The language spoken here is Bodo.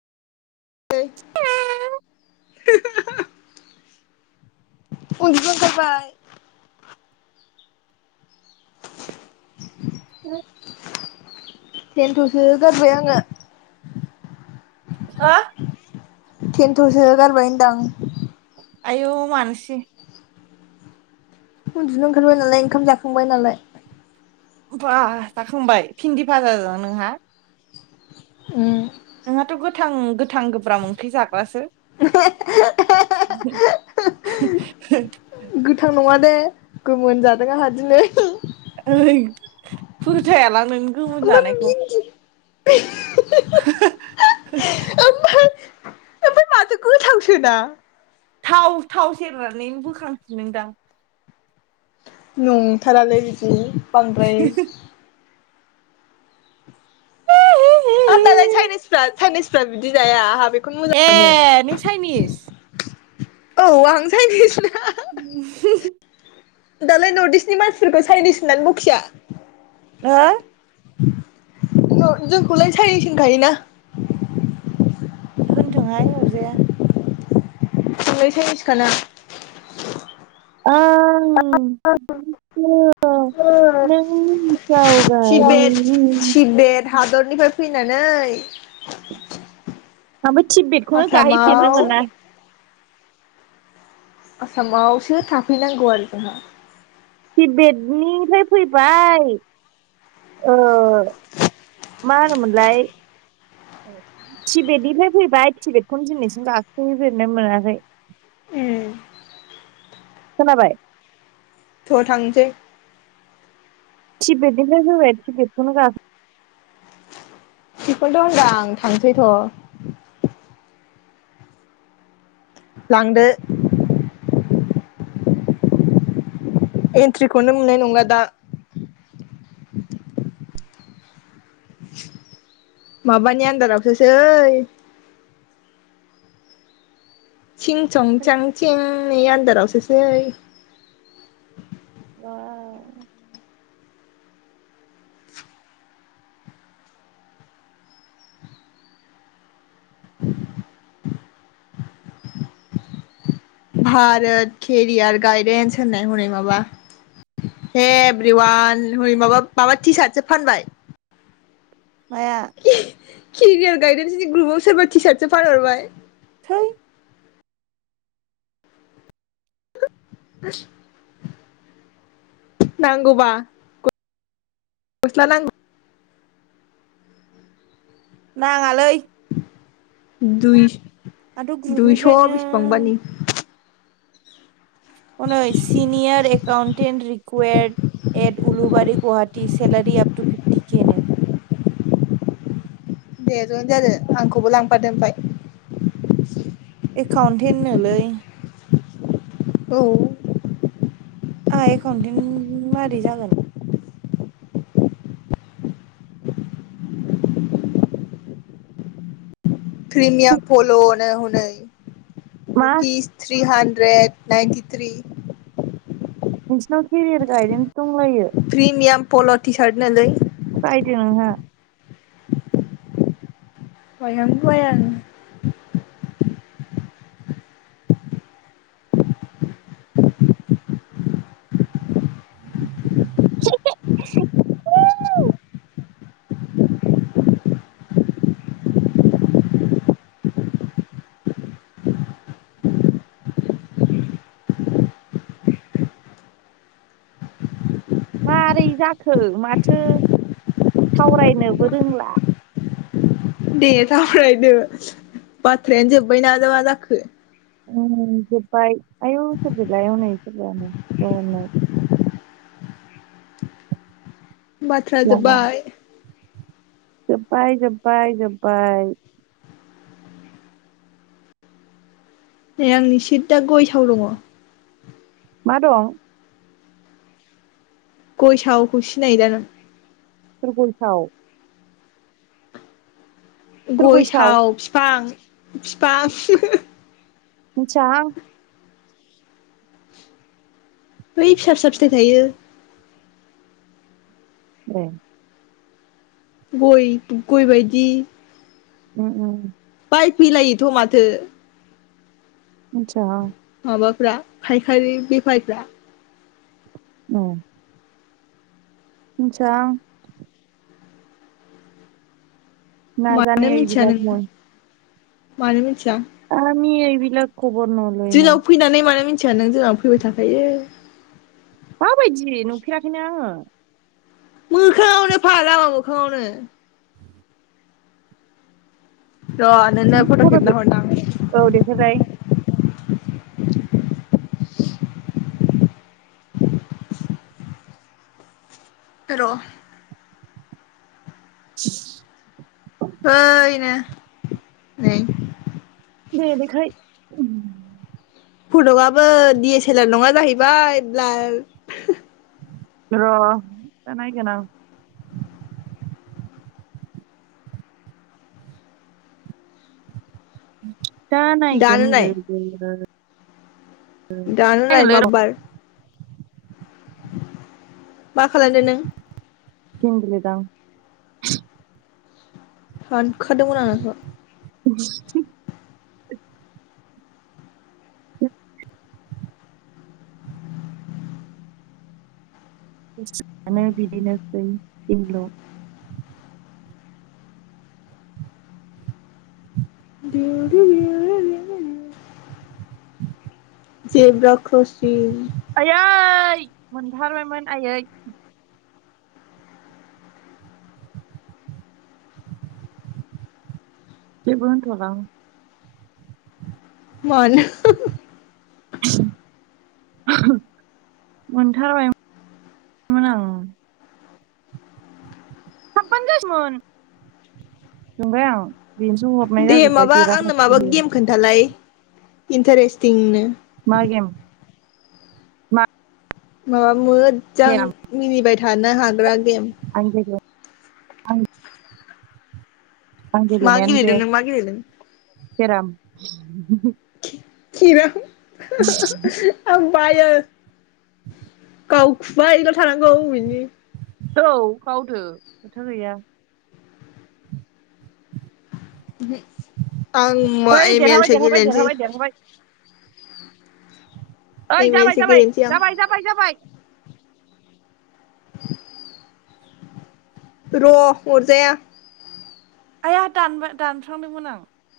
हेल [unintelligible] उनदुनो ओंखारबाय [unintelligible] थेनथसो गारबाय आङो हो थेनथसो गारबाय होनदां आयौ मानसि उनदुनो ओंखारबाय नालाय ओंखाम जाखांबाय नालाय बा जाखांबाय भिन्दि भाजाजों नोंहा उम नोंहाथ गोथां गोथां गोब्राब ओंख्रि जाग्रासो [unintelligible] [unintelligible] गोथां नङा दे गोमोन जादों आंहा दिनै ओइ फोथायालां नोंनि गोमोन ओमफ्राय जानायखौ भिन्दि [unintelligible] सोना थाव थाव सेरनानै बोखांफिनदों दां नंथारालोय बिदि बांद्राय हा दालाय चाइनिसफ्रा चाइनिसफ्रा बिदि जाया आहा ए नों चाइनिस औ आं चाइनिसना [unintelligible] दालाय नर्थ इस्टनि मानसिफोरखौ चाइनिस होननानै बखिया हो जोंखौलाय साइनिच होनखायोना होनथोंहाय अरजाया जोंलाय चाइनिसखाना ओं ओम नों सावगारि तिबेट तिबेट हादरनिफ्राय फैनानै ओमफाय थिबबेदखौनो गाहैफेरनो आसामाव मोना आसामावसो थाफैनांगौ आरो जोंहा थिबेदनिफ्राय फैबाय ओ मा होनोमोनलाय टिबेेदनिफ्राय फैबाय टिबेेद खौनो दिनैसिम गाखैफेरनो मोनाखै उम खोनाबाय थ थांसै थिबेदनिफ्राय फैबाय थिबेदखौनो गा बेखौथ होनदों आं‌ थांसै थ लांदो एन्ट्रिखौनो मोननाय नंला दा माबानि आन्दारावसोसै सिं सं सां सें नि आनदारावसोसै भारोत केरियार गायदेन्स होननाय हनै माबा हे एभ्रिवान हनै माबा माबा टि सार्टसो फानबाय माया? केरियार गायदेन्स नि ग्रुपाव सोरबा टि सार्टसो फानहरबाय थै नांगौबा गस्ला नां नाङालै दुइ आंथ' दुइस ग्रुपनिफ्रायनो बिसबांबानि हनै सिनियोर एकाउन्टेन रिकुवेरद एथ उलुबारि गुहाटि सेलारि आप टु फिफटि केे नो दे जयेन जादों आंखौबो लांफादो ओमफाय एकाउन्टेन नोलै औ आंहा एकाउन्टेन्ट मारै जागोन प्रिमियाम फल नो हनै मा rupees three hundred ninety three नोंसिनाव केरियार गाइदेन दंलायो प्रिमियाम पल' टि सार्ट नोलै बायदो नोंहा बायां बायां [unintelligible] मारै जाखो माथो सावरायनोबो रोंला दे सावरायदो बाथ्रायानो जोब्बायना बा जाखो? [unintelligible] आयौ सोरबेलाय हनै [unintelligible] बाथ्रा जोबबाय जोब्बायबाय जोब्बायबाय जोब्बायबाय। नै आंनि सिददा गय साव दङ मा दं? गय सावखौ सिनायो दा नों? सोर गय साव गय साव फिफां फिफा मिथियाहां बै फिसा फिसा फिथाइ थायो। ए गय गय बायदि उम उम बायफैलायोथ माथो मोनथियाहां माबाफ्रा फायखारि बेफारिफ्रा अ मिथियाहां नाजाने मानो मोथिया इबिलाग नोङो मय मानो मोनथिया आमि एबिलाक जोंनाव फैनानै मानो मिन थिया नों जोंहानाव फैबाय थाखायो माबायदि नुफेराखैनो आङो मोखाङावनो फाला मोखाङावनो। र नोंनो फट खेबना हरनां औ देखायलाय र [unintelligible] ओइ नो नै। बेनिखाय उम फटकआबो डि एस एलार नङा जाहैबाय ब्लार र दा नायगोन आं [inaudible] दा दानो नाय नायगोनलै [unintelligible] दानो नाय र' माबबार मा खालामदो नों गेम गेलेदां। सानखादोंमोन आं नोंखौ [unintelligible] [unintelligible] [unintelligible] बिदिनोसै [unintelligible] [inaudible] थेरेव रेरे रेेरेरे जेब्रा ख्रसिं। यै मोनथारबायमोन आयै जेबो होनथलांं। मानो मोनथारबायमो मोन आं हाबबानो जासैमोन जोंबाय आं बेनोसो हरनाय दे जाजोब्बाय माबा आंनो देराखैसो माबा बियो गेम खोन्थालाय। इन्टारेसतिं नो। मा गेम मा?? माबा मोज जों केराम मिनिबाय। थानो हाग्रा गेम आं गेलेया। आं आं मा गेलदों नों मा गेलदों? खेराम। खेराम [unintelligible] बायो गावखुबायल थानांगौ अबिनि? औ गावदो खोथा गैया। ओहो आं ओइ एम एल देरहाबाय सो देरहाबाय गेलेनसै देरहाबाय देरहाबाय ओइ एम जाबाय एलसो जाबाय गेलेनोसै आं जाबाय जाबाय जाबाय [unintelligible] र' अरजाया आया दानबाय दानफ्लांदोंमोन आं